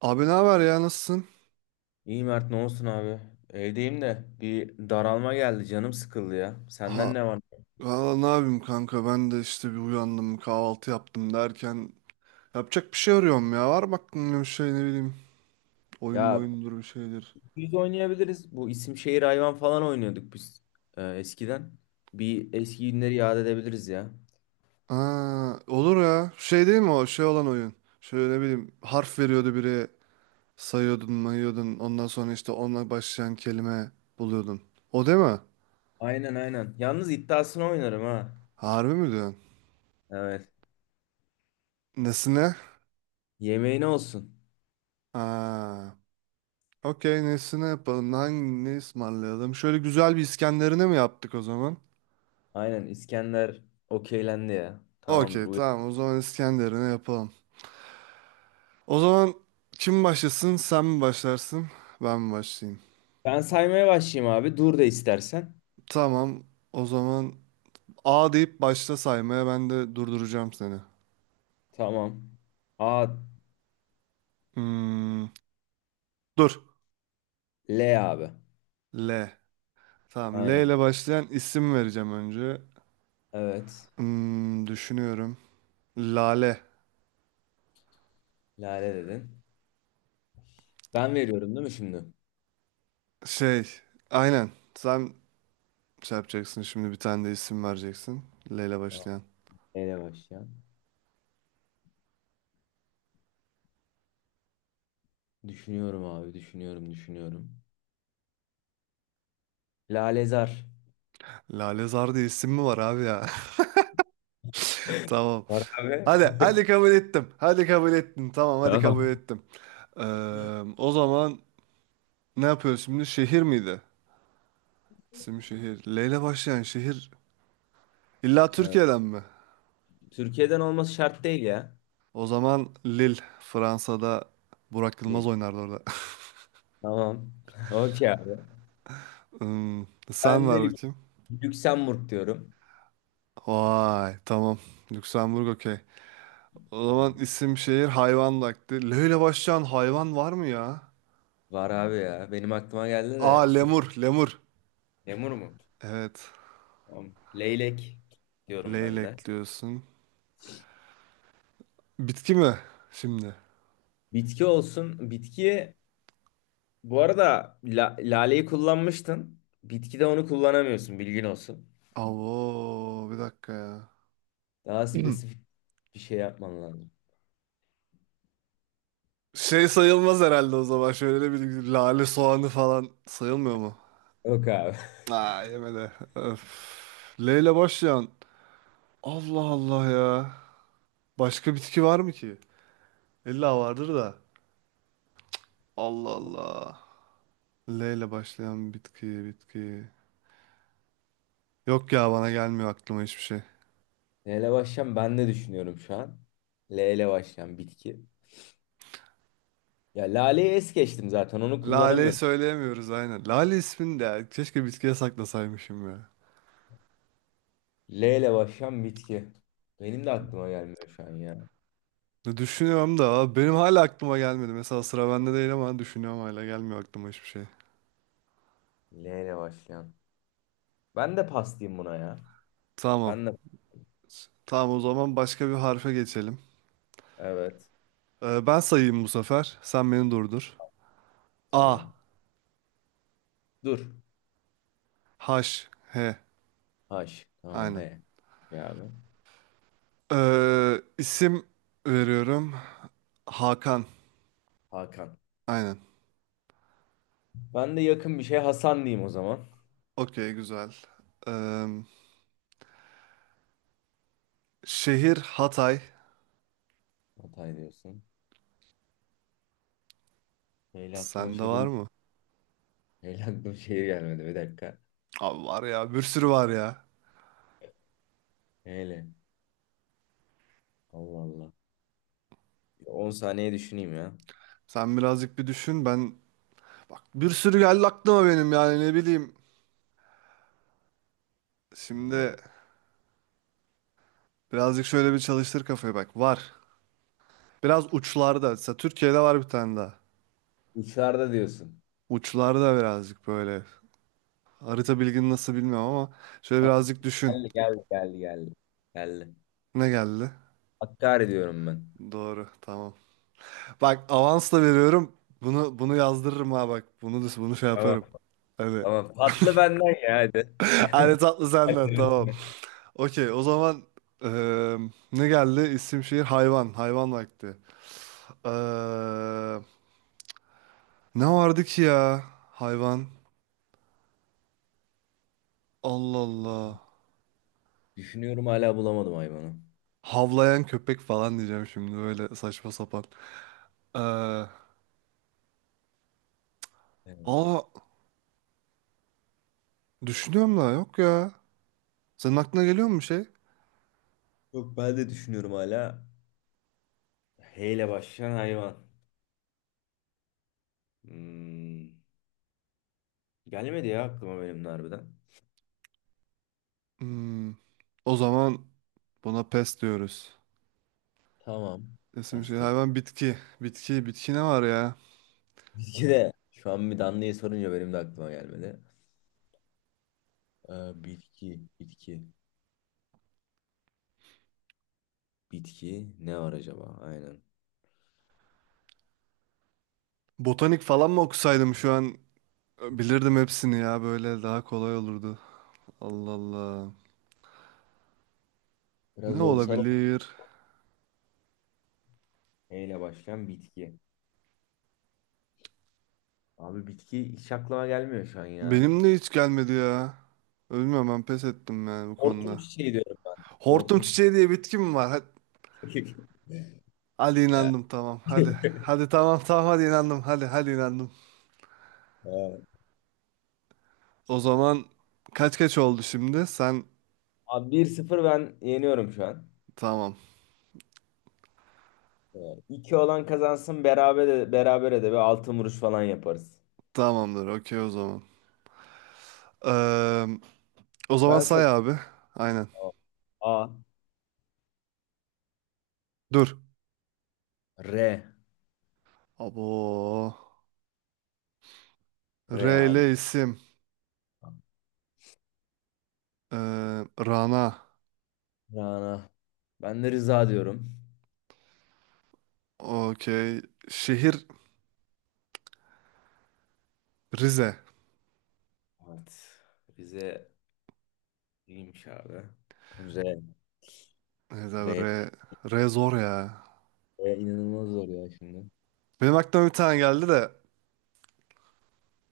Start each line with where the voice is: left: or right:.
right: Abi ne haber ya, nasılsın?
left: İyi Mert, ne olsun abi? Evdeyim de bir daralma geldi, canım sıkıldı ya.
right: Ha,
left: Senden ne var?
right: Valla ne yapayım kanka, ben de işte bir uyandım, kahvaltı yaptım derken yapacak bir şey arıyorum ya. Var mı aklında bir şey, ne bileyim, oyun mu,
left: Ya
right: oyundur bir şeydir.
left: biz oynayabiliriz. Bu isim şehir hayvan falan oynuyorduk biz eskiden. Bir eski günleri yad edebiliriz ya.
right: Olur ya, şey değil mi, o şey olan oyun, şöyle ne bileyim, harf veriyordu biri, sayıyordun mayıyordun, ondan sonra işte onunla başlayan kelime buluyordun. O değil mi?
left: Aynen aynen. Yalnız iddiasını oynarım ha.
right: Harbi mi diyorsun?
left: Evet.
right: Nesine?
left: Yemeğine olsun.
right: Aa, Okey, nesine yapalım, hangi, ne ısmarlayalım, şöyle güzel bir İskenderine mi yaptık o zaman?
left: Aynen, İskender okeylendi ya. Tamamdır.
right: Okey tamam, o zaman İskenderun'u yapalım. O zaman kim başlasın, sen mi başlarsın ben mi başlayayım?
left: Ben saymaya başlayayım abi. Dur da istersen.
right: Tamam, o zaman A deyip başla saymaya, ben de durduracağım seni.
left: Tamam. A,
right: Hmm, Dur.
left: L abi.
right: L. Tamam, L
left: Aynen.
right: ile başlayan isim vereceğim önce.
left: Evet.
right: Düşünüyorum. Lale.
left: Lale dedin. Ben veriyorum değil mi şimdi?
right: Şey, aynen, sen şey yapacaksın şimdi, bir tane de isim vereceksin. L ile
left: Tamam.
right: başlayan.
left: Neyle başlayan? Düşünüyorum abi, düşünüyorum, düşünüyorum. Lalezar.
right: Lale Zar diye isim mi var abi ya? Tamam.
left: Var abi.
right: Hadi, hadi kabul ettim. Hadi kabul ettim. Tamam, hadi kabul
left: Tamam.
right: ettim. Ee, O zaman ne yapıyoruz şimdi? Şehir miydi? İsim şehir. L ile başlayan şehir. İlla
left: Evet.
right: Türkiye'den mi?
left: Türkiye'den olması şart değil ya.
right: O zaman Lille. Fransa'da Burak Yılmaz
left: Değil.
right: oynardı orada.
left: Tamam. Okey abi.
right: Hmm, Sen
left: Ben de
right: ver
left: Lük-
right: bakayım.
left: Lüksemburg diyorum.
right: Vay, tamam. Lüksemburg, okey. O zaman isim şehir hayvan vakti. L ile başlayan hayvan var mı ya?
left: Var abi ya. Benim aklıma geldi
right: Aa,
left: de suf.
right: lemur, lemur.
left: Lemur mu?
right: Evet.
left: Tamam. Leylek diyorum ben de.
right: Leylek diyorsun. Bitki mi şimdi?
left: Bitki olsun. Bitkiye bu arada laleyi kullanmıştın. Bitkide onu kullanamıyorsun. Bilgin olsun.
right: Avo, bir dakika ya.
left: Daha spesifik bir şey yapman lazım.
right: Şey sayılmaz herhalde o zaman. Şöyle bir lale soğanı falan sayılmıyor mu?
left: Yok abi.
right: Aa, yemedi. Öf. L ile başlayan. Allah Allah ya. Başka bitki var mı ki? İlla vardır da. Allah Allah. L ile başlayan bitki, bitki. Yok ya, bana gelmiyor aklıma hiçbir şey.
left: Neyle başlayayım, ben de düşünüyorum şu an. L ile başlayan bitki. Ya laleyi es geçtim, zaten onu
right: Lale'yi
left: kullanamıyorum.
right: söyleyemiyoruz aynen. Lale ismini de keşke bitkiye saklasaymışım ya.
left: L ile başlayan bitki. Benim de aklıma gelmiyor şu an ya.
right: Düşünüyorum da abi, benim hala aklıma gelmedi. Mesela sıra bende değil ama düşünüyorum, hala gelmiyor aklıma hiçbir şey.
left: L ile başlayan. Ben de pas diyeyim buna ya.
right: Tamam.
left: Ben de.
right: Tamam, o zaman başka bir harfe geçelim.
left: Evet.
right: Ben sayayım bu sefer. Sen beni durdur. A.
left: Tamam. Dur.
right: H, H.
left: H. Tamam
right: Aynen.
left: he. Ya abi.
right: İsim veriyorum. Hakan.
left: Hakan.
right: Aynen.
left: Ben de yakın bir şey, Hasan diyeyim o zaman.
right: Okey güzel. Ee, Şehir Hatay.
left: Hatay diyorsun. L ile aklıma
right: Sende var
left: şehir.
right: mı?
left: L ile aklıma şehir gelmedi, bir dakika.
right: Abi var ya, bir sürü var ya.
left: L. Allah Allah. 10 saniye düşüneyim ya.
right: Sen birazcık bir düşün, ben... Bak, bir sürü geldi aklıma benim, yani ne bileyim.
left: Hmm.
right: Şimdi birazcık şöyle bir çalıştır kafayı, bak. Var. Biraz uçlarda. Mesela Türkiye'de var bir tane daha.
left: Uçarda diyorsun.
right: Uçlarda birazcık böyle. Harita bilgin nasıl bilmiyorum ama şöyle
left: Tamam,
right: birazcık düşün.
left: geldi geldi geldi geldi. Geldi.
right: Ne geldi?
left: Hakkari diyorum ben.
right: Doğru. Tamam. Bak, avansla veriyorum. Bunu bunu yazdırırım ha bak. Bunu bunu şey
left: Tamam.
right: yaparım.
left: Tamam.
right: Hadi.
left: Tamam. Patlı benden ya, hadi.
right: Hadi, tatlı senden, tamam. Okey o zaman, eee, ne geldi? İsim şehir hayvan. Hayvan vakti. Eee, Ne vardı ki ya? Hayvan. Allah Allah.
left: Düşünüyorum, hala bulamadım hayvanı.
right: Havlayan köpek falan diyeceğim şimdi, böyle saçma sapan. Ee,
left: Evet.
right: aa Düşünüyorum da yok ya. Senin aklına geliyor mu bir şey?
left: Yok, ben de düşünüyorum hala. H ile başlayan hayvan. Hmm. Gelmedi ya aklıma benim de harbiden.
right: Hmm, O zaman buna pes diyoruz.
left: Tamam.
right: İsim şey
left: Bastı.
right: hayvan bitki. Bitki bitki, ne var ya?
left: Bitki de. Şu an bir Danlı'ya sorunca benim de aklıma gelmedi. Bitki. Bitki. Bitki ne var acaba? Aynen.
right: Botanik falan mı okusaydım şu an, bilirdim hepsini ya, böyle daha kolay olurdu. Allah Allah.
left: Biraz
right: Ne
left: zorsal oldu.
right: olabilir?
left: E ile başlayan bitki. Abi bitki hiç aklıma gelmiyor şu an ya.
right: Benim de hiç gelmedi ya. Bilmiyorum, ben pes ettim yani bu
left: Hortum
right: konuda.
left: çiçeği diyorum ben.
right: Hortum
left: Hortum
right: çiçeği diye bitki mi var?
left: çiçeği.
right: Hadi
left: Evet.
right: inandım, tamam hadi. Hadi tamam, tamam hadi, inandım hadi, hadi inandım. O zaman kaç kaç oldu şimdi? Sen,
left: Abi 1-0 ben yeniyorum şu an.
right: tamam.
left: Evet. 2 olan kazansın, beraber de, berabere de bir altın vuruş falan yaparız.
right: Tamamdır, okey o zaman. Eee, O zaman
left: Ben sana
right: say abi. Aynen.
left: A.
right: Dur.
left: R.
right: Abo. R
left: R
right: ile
left: abi.
right: isim. Eee, Rana.
left: Rana. Ben de Rıza diyorum.
right: Okey. Şehir Rize.
left: Evet. Bize iyiymiş abi. R.
right: Evet abi, R.
left: R.
right: R zor ya.
left: İnanılmaz zor ya şimdi.
right: Benim aklıma bir tane geldi de.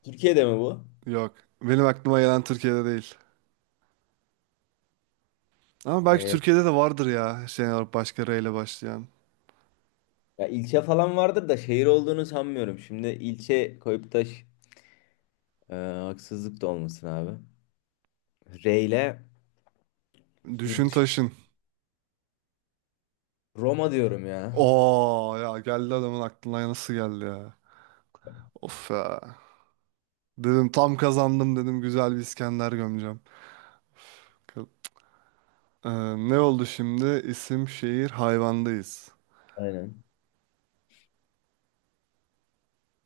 left: Türkiye'de mi bu?
right: Yok. Benim aklıma gelen Türkiye'de değil. Ama belki
left: Ve
right: Türkiye'de de vardır ya. Şey olarak başka R ile başlayan.
left: ya ilçe falan vardır da şehir olduğunu sanmıyorum. Şimdi ilçe koyup da haksızlık da olmasın abi. R ile yurt
right: Düşün
left: dışı-
right: taşın.
left: Roma diyorum ya.
right: Oo ya, geldi adamın aklına, nasıl geldi ya. Of ya. Dedim tam kazandım, dedim güzel bir İskender gömeceğim. Ka- Ee, Ne oldu şimdi? İsim, şehir, hayvandayız.
left: Aynen.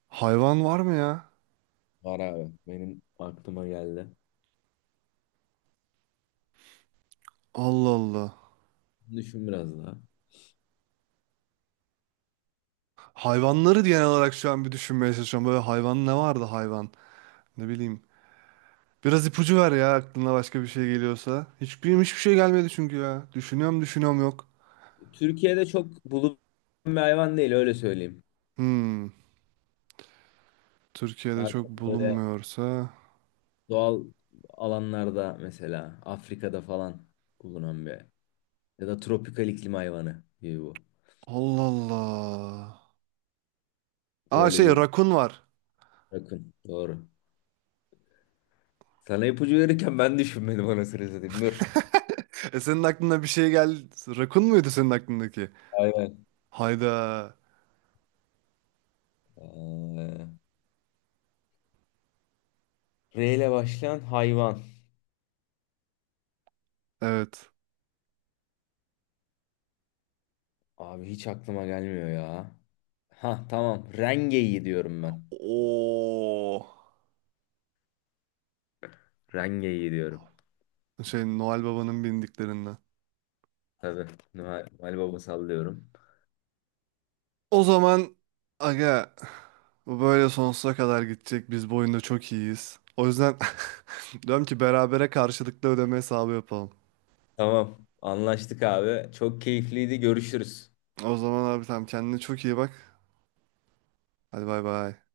right: Hayvan var mı ya?
left: Var abi. Benim aklıma geldi.
right: Allah Allah.
left: Düşün biraz daha.
right: Hayvanları genel olarak şu an bir düşünmeye çalışıyorum. Böyle hayvan ne vardı hayvan? Ne bileyim. Biraz ipucu ver ya, aklına başka bir şey geliyorsa. Hiçbir şey gelmedi çünkü ya. Düşünüyorum düşünüyorum, yok.
left: Türkiye'de çok bulunan bir hayvan değil, öyle söyleyeyim.
right: Hmm. Türkiye'de
left: Daha
right: çok
left: çok böyle
right: bulunmuyorsa.
left: doğal alanlarda, mesela Afrika'da falan bulunan bir ya da tropikal iklim hayvanı gibi bu.
right: Allah Allah. Aa,
left: Böyle
right: şey,
left: bir
right: rakun var.
left: yakın. Doğru. Sana ipucu verirken ben düşünmedim, anasını satayım. Dur.
right: E, senin aklına bir şey geldi. Rakun muydu senin aklındaki?
left: Hayvan.
right: Hayda.
left: Ee, R ile başlayan hayvan.
right: Evet.
left: Abi hiç aklıma gelmiyor ya. Ha tamam. Rengeyi diyorum ben.
right: Oo.
left: Rengeyi diyorum.
right: Şey, Noel Baba'nın bindiklerinden.
left: Tabii. Noel, Noel Baba sallıyorum.
right: O zaman aga, bu böyle sonsuza kadar gidecek. Biz bu oyunda çok iyiyiz. O yüzden diyorum ki berabere karşılıklı ödeme hesabı yapalım.
left: Tamam. Anlaştık abi. Çok keyifliydi. Görüşürüz.
right: O zaman abi, tamam, kendine çok iyi bak. Hadi, bay bay.